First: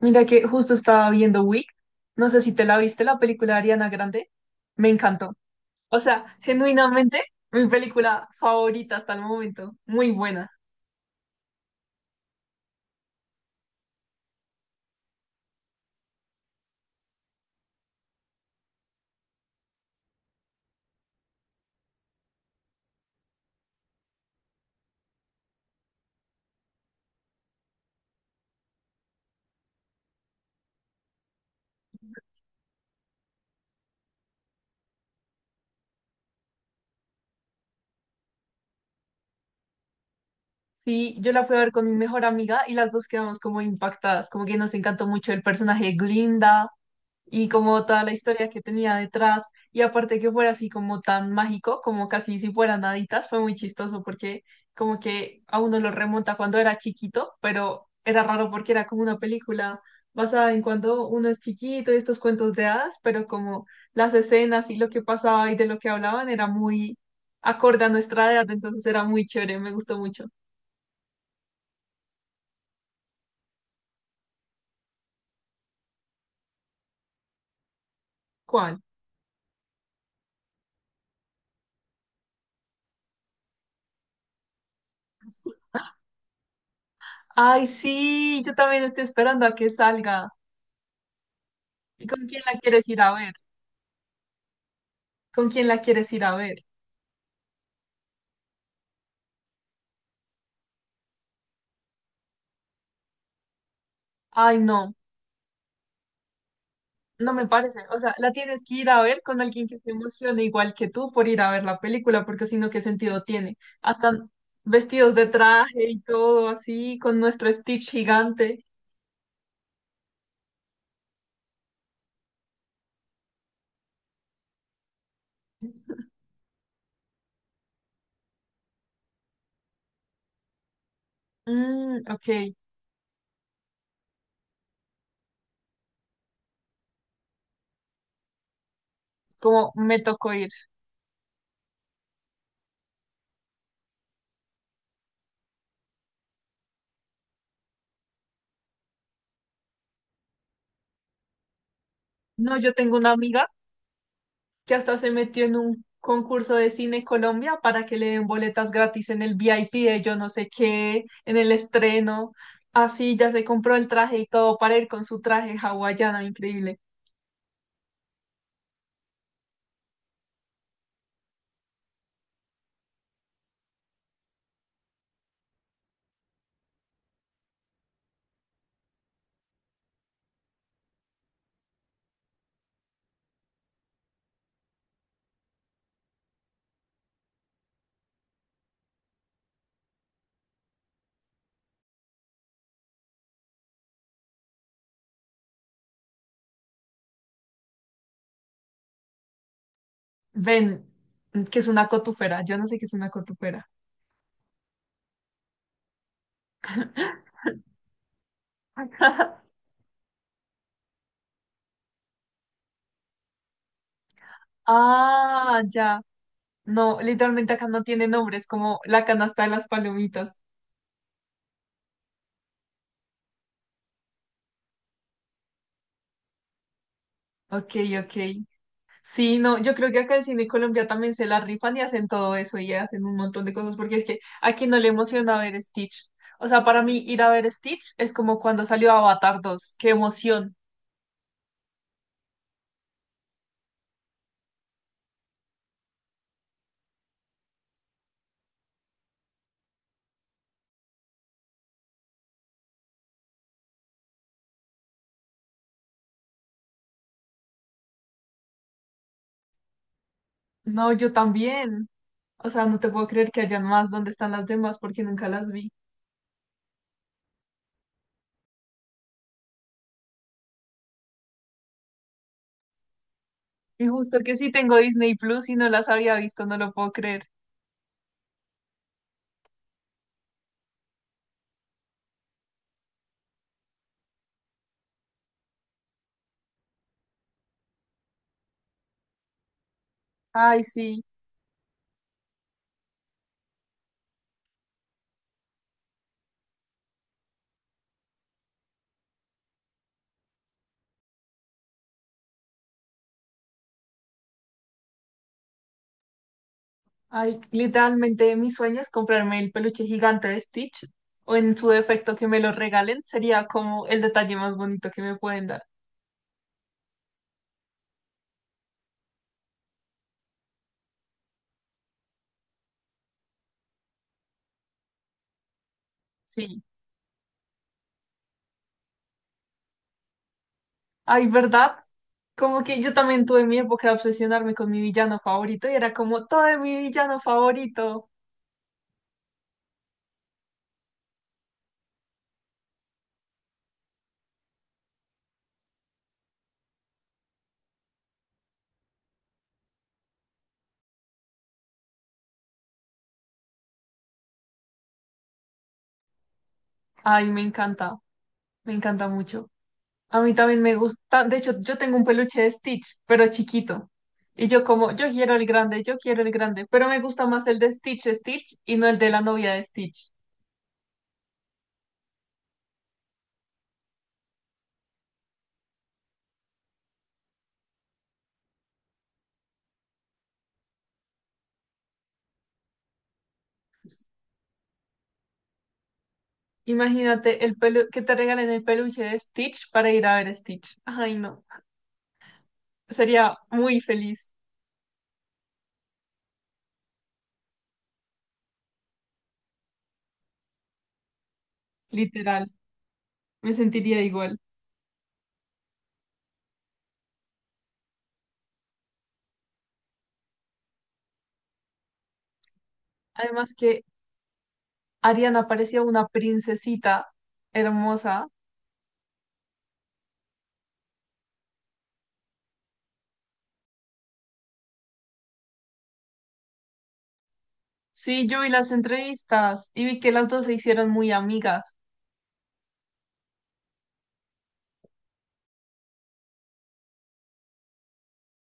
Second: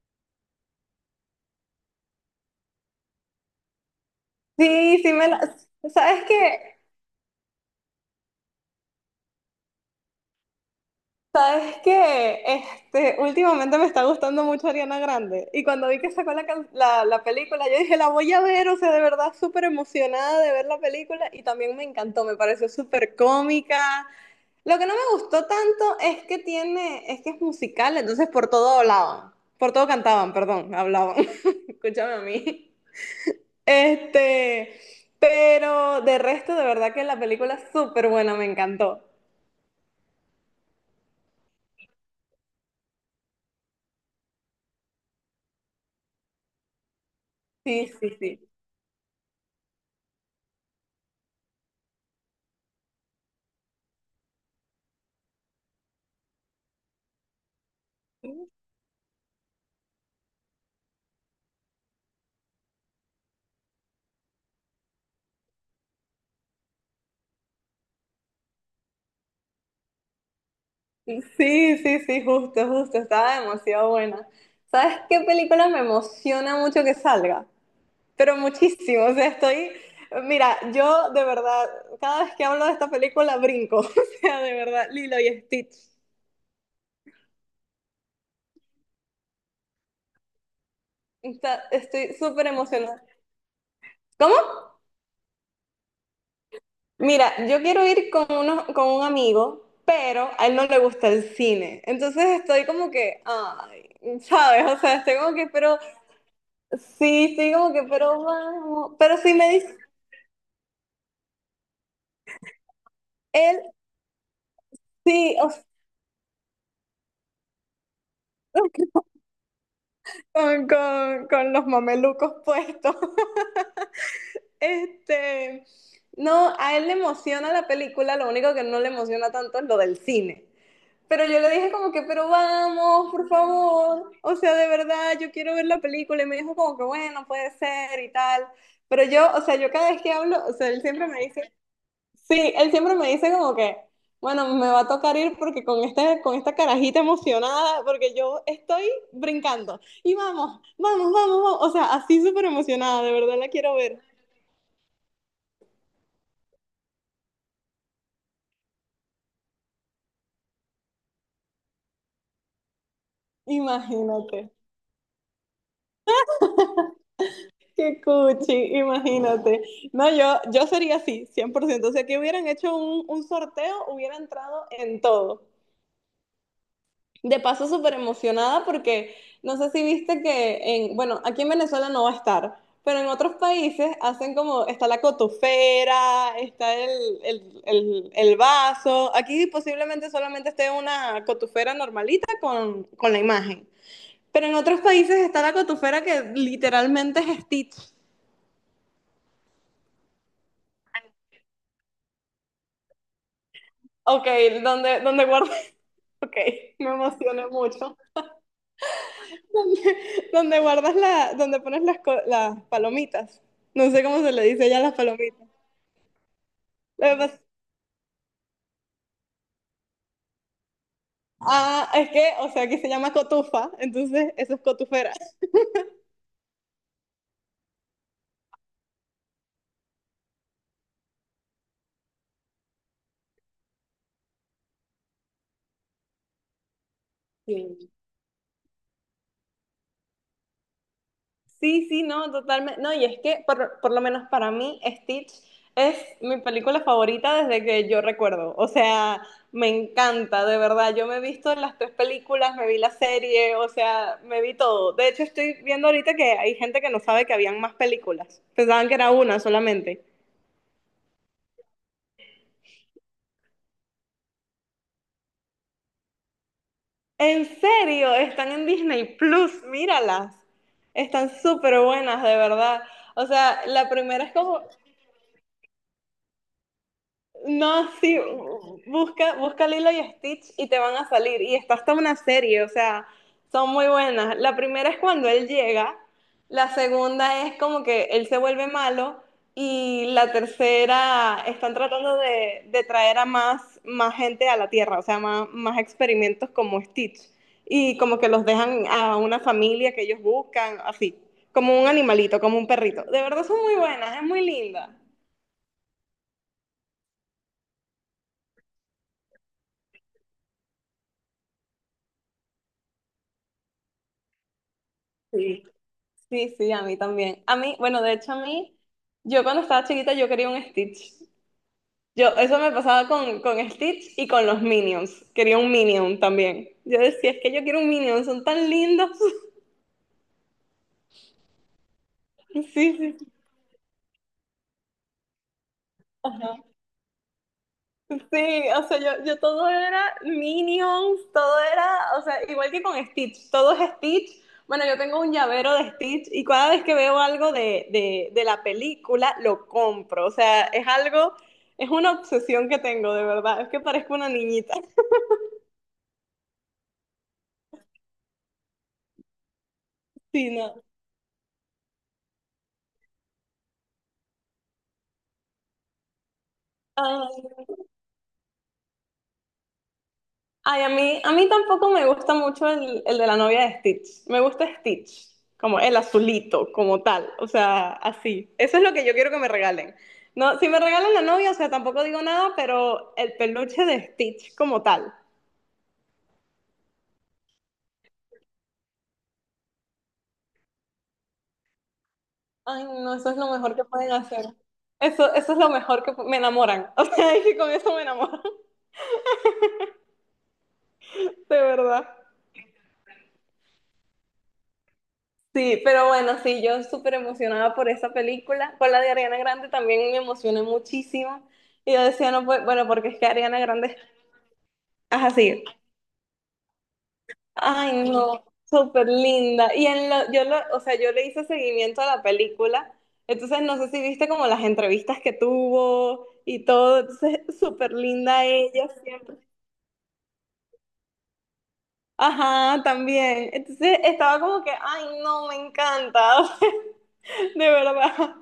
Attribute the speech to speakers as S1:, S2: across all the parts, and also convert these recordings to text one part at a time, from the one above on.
S1: Mira que justo estaba viendo Wick, no sé si te la viste, la película de Ariana Grande, me
S2: Sí, sí me
S1: encantó.
S2: la...
S1: O
S2: ¿Sabes
S1: sea,
S2: qué?
S1: genuinamente, mi película favorita hasta el momento, muy buena.
S2: ¿Sabes qué? Últimamente me está gustando mucho Ariana Grande. Y cuando vi que sacó la película, yo dije, la voy a ver, o sea, de verdad súper emocionada de ver la película. Y también me encantó, me pareció súper cómica. Lo que no me gustó tanto es que tiene, es que es musical, entonces por todo hablaban, por todo cantaban, perdón, hablaban. Escúchame a mí. Este, pero de resto, de verdad que la película es súper buena, me encantó.
S1: Sí, yo la fui a ver con mi mejor amiga y las dos quedamos como impactadas, como que nos encantó mucho el personaje de Glinda, y como
S2: Sí,
S1: toda
S2: sí,
S1: la
S2: sí.
S1: historia que tenía detrás, y aparte que fuera así como tan mágico, como casi si fueran haditas, fue muy chistoso porque como que a uno lo remonta cuando era chiquito, pero era raro porque era como una película basada en cuando uno es chiquito y estos cuentos de hadas, pero como las escenas y lo que pasaba y de lo que hablaban era muy acorde a nuestra edad, entonces era muy chévere, me gustó mucho.
S2: Sí, sí, sí, justo, justo. Estaba demasiado buena. ¿Sabes qué película me emociona mucho que salga? Pero
S1: ¿Cuál?
S2: muchísimo. O sea, estoy. Mira, yo de verdad, cada vez que hablo de esta película brinco. O sea, de verdad, Lilo y Stitch.
S1: Ay, sí, yo también estoy esperando a que salga. ¿Y
S2: Estoy
S1: con quién
S2: súper
S1: la quieres ir
S2: emocionada.
S1: a ver?
S2: ¿Cómo?
S1: ¿Con quién la quieres ir a ver?
S2: Mira, yo quiero ir con, uno, con un amigo, pero a él no le gusta el cine. Entonces estoy como que, ay,
S1: Ay,
S2: ¿sabes? O
S1: no,
S2: sea, estoy como que, pero.
S1: no
S2: Sí,
S1: me
S2: sí, como
S1: parece.
S2: que,
S1: O sea,
S2: pero
S1: la tienes que ir
S2: vamos.
S1: a
S2: Pero
S1: ver
S2: si
S1: con
S2: me
S1: alguien
S2: dice
S1: que se emocione igual que tú por ir a ver la película, porque si no, ¿qué sentido tiene?
S2: él,
S1: Hasta vestidos de
S2: sí, o sea,
S1: traje y todo así, con nuestro Stitch gigante.
S2: con los mamelucos puestos. Este, no, a él le emociona la película, lo único que no le emociona tanto es lo del cine. Pero yo le dije como que,
S1: Mm,
S2: pero
S1: ok,
S2: vamos, por favor. O sea, de verdad, yo quiero ver la película. Y me dijo como que, bueno, puede ser y tal. Pero yo, o sea, yo
S1: como
S2: cada
S1: me
S2: vez que
S1: tocó
S2: hablo,
S1: ir.
S2: o sea, él siempre me dice, sí, él siempre me dice como que, bueno, me va a tocar ir porque con este, con esta carajita emocionada, porque yo estoy brincando. Y vamos, vamos, vamos, vamos. O sea, así súper
S1: No, yo tengo
S2: emocionada,
S1: una
S2: de verdad la
S1: amiga.
S2: quiero ver.
S1: que hasta se metió en un concurso de Cine Colombia para que le den boletas gratis en el VIP de yo no sé qué, en el estreno. Así ya se compró el traje y
S2: Imagínate.
S1: todo para ir con su traje hawaiana, increíble.
S2: Qué cuchi, imagínate. No, yo sería así, 100%. O sea, que hubieran hecho un sorteo, hubiera entrado en todo. De paso, súper emocionada porque no sé si viste que en, bueno, aquí en Venezuela no va a estar, pero en otros países hacen como, está la cotufera, está el vaso. Aquí posiblemente solamente esté una cotufera normalita con la imagen. Pero en otros países está la cotufera que literalmente es Stitch.
S1: Ven, que es una cotufera, yo no sé qué es una cotufera.
S2: Ok, donde, donde guardo. Ok, me emocioné mucho. Donde guardas la, donde pones las palomitas. No sé cómo se le dice ya a las palomitas.
S1: Ah, ya. No,
S2: Lo que pasa-
S1: literalmente acá no tiene nombre, es como la canasta de las palomitas.
S2: ah, es que, o sea, aquí se llama cotufa, entonces eso es cotufera.
S1: Ok, ok. Sí, no, yo creo que acá en Cine Colombia también se la rifan y hacen todo eso y hacen un montón de cosas porque es que aquí no le emociona ver Stitch. O sea, para mí ir a ver
S2: Sí,
S1: Stitch es como cuando salió Avatar dos, qué emoción.
S2: sí, sí, no, totalmente. No, y es que por lo menos para mí Stitch es mi película favorita desde que yo recuerdo. O sea, me encanta, de verdad. Yo me he visto las tres películas, me vi la serie, o sea, me vi todo. De hecho, estoy viendo ahorita que hay gente que no sabe que habían más películas. Pensaban que era una solamente.
S1: No, yo también. O sea, no te puedo creer que hayan más. ¿Dónde están las demás porque nunca las vi.
S2: En serio, están en Disney Plus, míralas. Están súper buenas, de verdad. O sea,
S1: Y
S2: la
S1: justo
S2: primera es
S1: que sí
S2: como
S1: tengo Disney Plus y no las había visto, no lo puedo creer.
S2: no, sí, busca Lilo y Stitch y te van a salir. Y está hasta una serie, o sea, son muy buenas. La primera es cuando él llega, la segunda es como que él se vuelve malo y la
S1: Ay, sí.
S2: tercera están tratando de traer a más gente a la Tierra, o sea, más experimentos como Stitch. Y como que los dejan a una familia que ellos buscan, así, como un animalito, como un perrito. De verdad son muy buenas, es muy linda.
S1: Ay, literalmente mi sueño es comprarme el peluche gigante de Stitch o en su defecto que me lo regalen. Sería como el detalle más bonito que me pueden dar.
S2: Sí, sí, a mí también. A mí, bueno, de hecho a mí, yo cuando estaba chiquita yo quería un Stitch. Yo, eso me pasaba con Stitch y con los Minions. Quería un Minion
S1: Sí.
S2: también. Yo decía, es que yo quiero un Minion, son tan lindos.
S1: Ay, ¿verdad? Como
S2: Sí,
S1: que yo
S2: sí, sí.
S1: también tuve mi época de obsesionarme con mi villano favorito y era como todo
S2: Ajá.
S1: de mi villano favorito.
S2: Sí, o sea, yo todo era Minions, todo era, o sea, igual que con Stitch, todo es Stitch. Bueno, yo tengo un llavero de Stitch y cada vez que veo algo de la película, lo compro. O sea, es algo, es una obsesión que tengo, de verdad. Es que parezco una niñita.
S1: Ay, me encanta mucho. A mí
S2: Sí,
S1: también me gusta, de hecho, yo tengo un peluche de Stitch, pero chiquito. Y yo como, yo quiero el grande, yo quiero el grande, pero me gusta más el
S2: no.
S1: de Stitch y no el de la novia de Stitch.
S2: Ay, a mí tampoco me gusta mucho el de la novia de Stitch. Me gusta Stitch, como el azulito, como tal. O sea, así. Eso es lo que yo quiero que me regalen. No, si me regalan la novia, o sea, tampoco digo nada, pero el peluche de Stitch como tal.
S1: Imagínate el pelu que te regalen el peluche de Stitch para ir a ver Stitch. Ay, no.
S2: Ay, no, eso
S1: Sería
S2: es lo mejor
S1: muy
S2: que pueden
S1: feliz,
S2: hacer. Eso es lo mejor que me enamoran. O sea, es que con eso me enamoran, de verdad.
S1: literal. Me sentiría igual.
S2: Sí, pero bueno, sí, yo súper emocionada por esa película. Con la de Ariana Grande también me emocioné muchísimo. Y yo decía, no, pues, bueno, porque es que
S1: Además
S2: Ariana
S1: que
S2: Grande es
S1: Ariana
S2: así.
S1: parecía una princesita
S2: Ay,
S1: hermosa.
S2: no, súper linda. Y en lo, yo lo, o sea, yo le hice seguimiento a la película. Entonces, no sé si viste como las entrevistas que tuvo y todo. Entonces, súper
S1: Sí, yo
S2: linda
S1: vi las
S2: ella siempre.
S1: entrevistas y vi que las dos se hicieron muy amigas.
S2: Ajá, también. Entonces, estaba como que, ay, no, me encanta, de verdad.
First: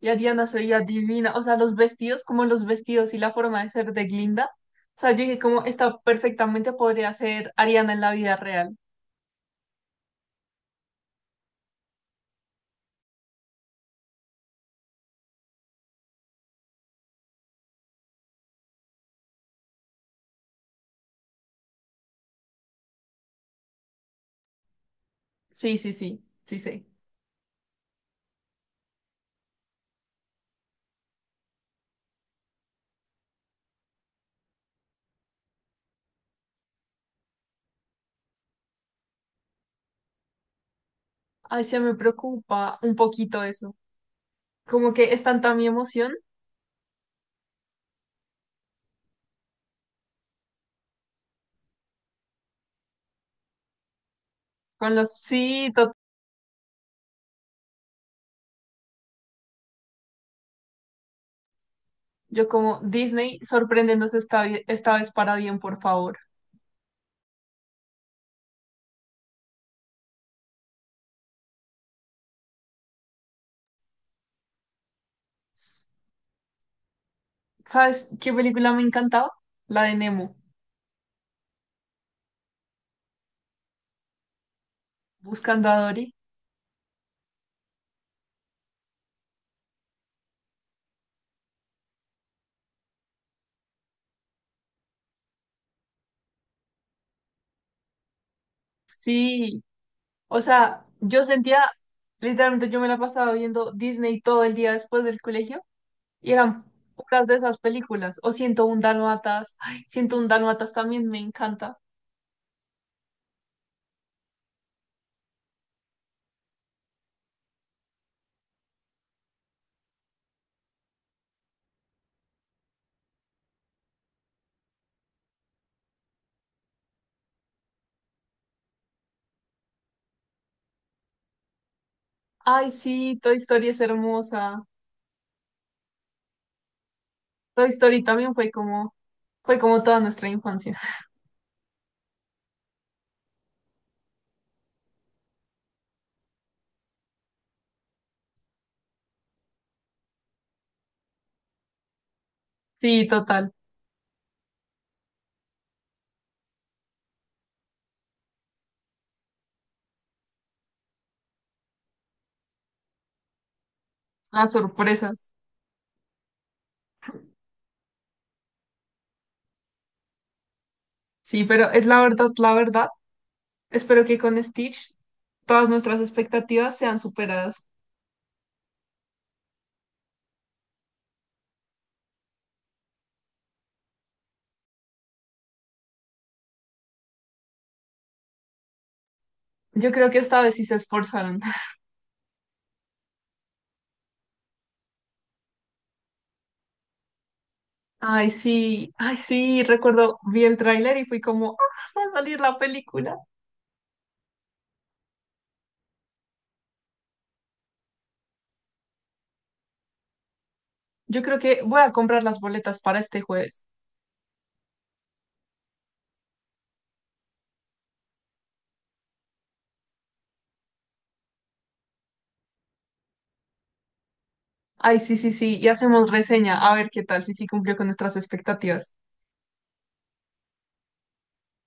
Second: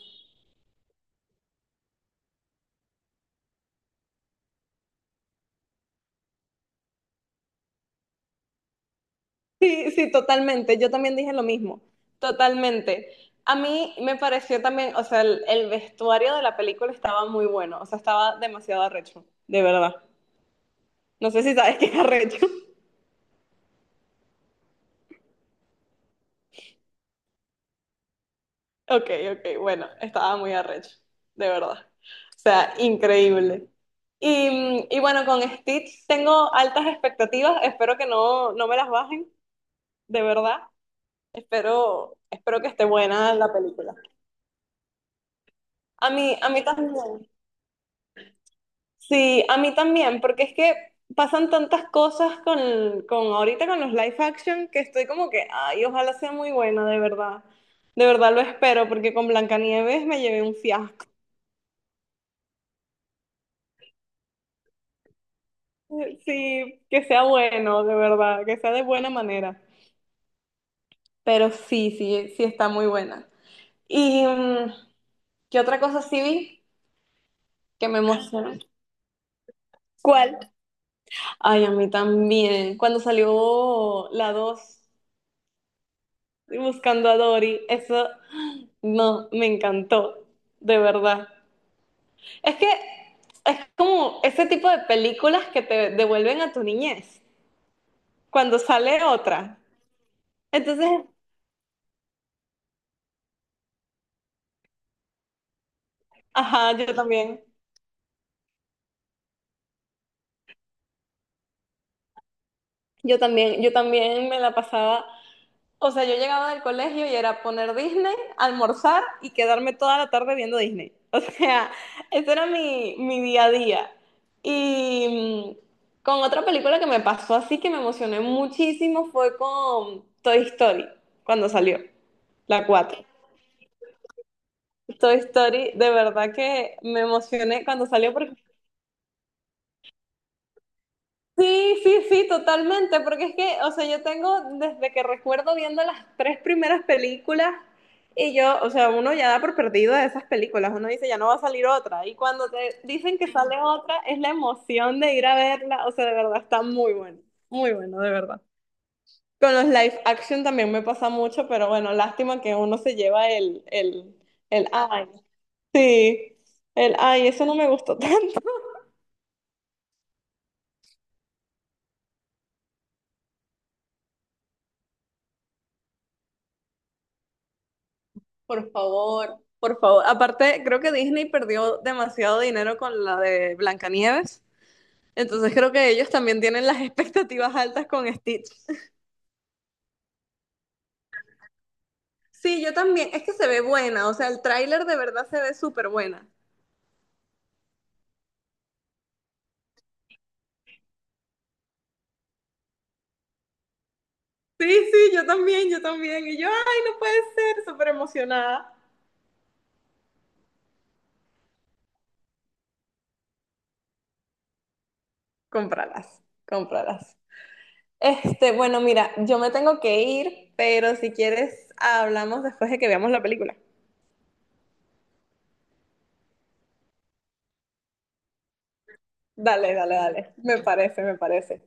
S1: Y Ariana se veía divina. O sea, los vestidos, como los vestidos y la forma de ser de Glinda. O sea, yo dije, como esta perfectamente podría ser Ariana en la vida real.
S2: Sí, sí, totalmente. Yo también dije lo mismo, totalmente. A mí me pareció también, o sea, el vestuario de la película estaba muy bueno, o sea, estaba demasiado arrecho, de verdad. No sé si sabes qué es arrecho.
S1: Sí, sí, sí, sí, sí.
S2: Ok, ok, bueno, estaba muy arrecho, de verdad. O sea, increíble. Y, y bueno, con Stitch tengo altas expectativas, espero que no, no me las bajen, de verdad.
S1: Ay, se me
S2: Espero, espero que
S1: preocupa
S2: esté
S1: un
S2: buena
S1: poquito
S2: la
S1: eso.
S2: película.
S1: Como que es tanta mi emoción
S2: A mí también. Sí, a mí también, porque es que pasan tantas cosas con ahorita con los live action que
S1: con
S2: estoy
S1: los
S2: como que,
S1: sí,
S2: ay, ojalá sea muy buena, de verdad. De verdad lo espero, porque con Blancanieves me llevé un fiasco.
S1: yo como Disney, sorpréndenos esta vez para bien, por favor.
S2: Sí, que sea bueno, de verdad, que sea de buena manera. Pero sí, sí, sí está muy buena. ¿Y qué otra cosa sí vi que me
S1: ¿Sabes qué
S2: emocionó?
S1: película me encantaba? La de Nemo,
S2: ¿Cuál? Ay, a mí también. Cuando salió la 2
S1: Buscando a Dory.
S2: buscando a Dory, eso. No, me encantó, de verdad. Es que es como ese tipo de películas que te devuelven a tu niñez cuando sale otra.
S1: Sí, o sea,
S2: Entonces,
S1: yo sentía, literalmente yo me la pasaba viendo Disney todo el día después del colegio y eran
S2: ajá,
S1: puras de esas películas. O 101 Dálmatas, ay, 101 Dálmatas también me encanta.
S2: yo también me la pasaba. O sea, yo llegaba del colegio y era poner Disney, almorzar y quedarme toda la tarde viendo Disney. O sea, ese era mi, mi día a día. Y con otra película que me pasó así que me emocioné muchísimo fue con Toy Story, cuando salió, la
S1: Ay,
S2: 4.
S1: sí, Toy Story es hermosa.
S2: Toy Story, de verdad que me emocioné
S1: Toy
S2: cuando
S1: Story
S2: salió
S1: también
S2: porque
S1: fue como toda nuestra infancia.
S2: sí, sí, sí, totalmente, porque es que, o sea, yo tengo desde que recuerdo viendo las tres primeras películas y yo, o sea, uno ya da por perdido de esas películas, uno dice ya no va a salir otra y cuando te
S1: Sí,
S2: dicen que
S1: total.
S2: sale otra es la emoción de ir a verla, o sea, de verdad está muy bueno, muy bueno, de verdad. Con los live action también me pasa mucho, pero bueno, lástima que uno se lleva
S1: Las
S2: ay,
S1: sorpresas.
S2: sí, el, ay, eso no me gustó tanto.
S1: Sí, pero es la verdad, la verdad. Espero que con Stitch todas nuestras expectativas sean superadas.
S2: Por favor, por favor. Aparte, creo que Disney perdió demasiado dinero con la de Blancanieves. Entonces creo que ellos también tienen las expectativas altas con Stitch.
S1: Yo creo que esta vez sí se esforzaron.
S2: Sí, yo también. Es que se ve buena. O sea, el tráiler de verdad se ve súper buena.
S1: Ay, sí, recuerdo, vi el tráiler y fui como, ah, va a salir la película.
S2: Sí, sí, yo también, yo también. Y yo, ay, no puede ser, súper emocionada.
S1: Yo creo que voy a comprar las boletas para este jueves.
S2: Cómpralas, cómpralas. Bueno, mira, yo me tengo que ir, pero si quieres, hablamos después de que veamos la película.
S1: Ay, sí, sí, sí, y hacemos reseña, a ver qué tal, si sí cumplió con nuestras expectativas.
S2: Dale, dale, dale. Me parece, me parece.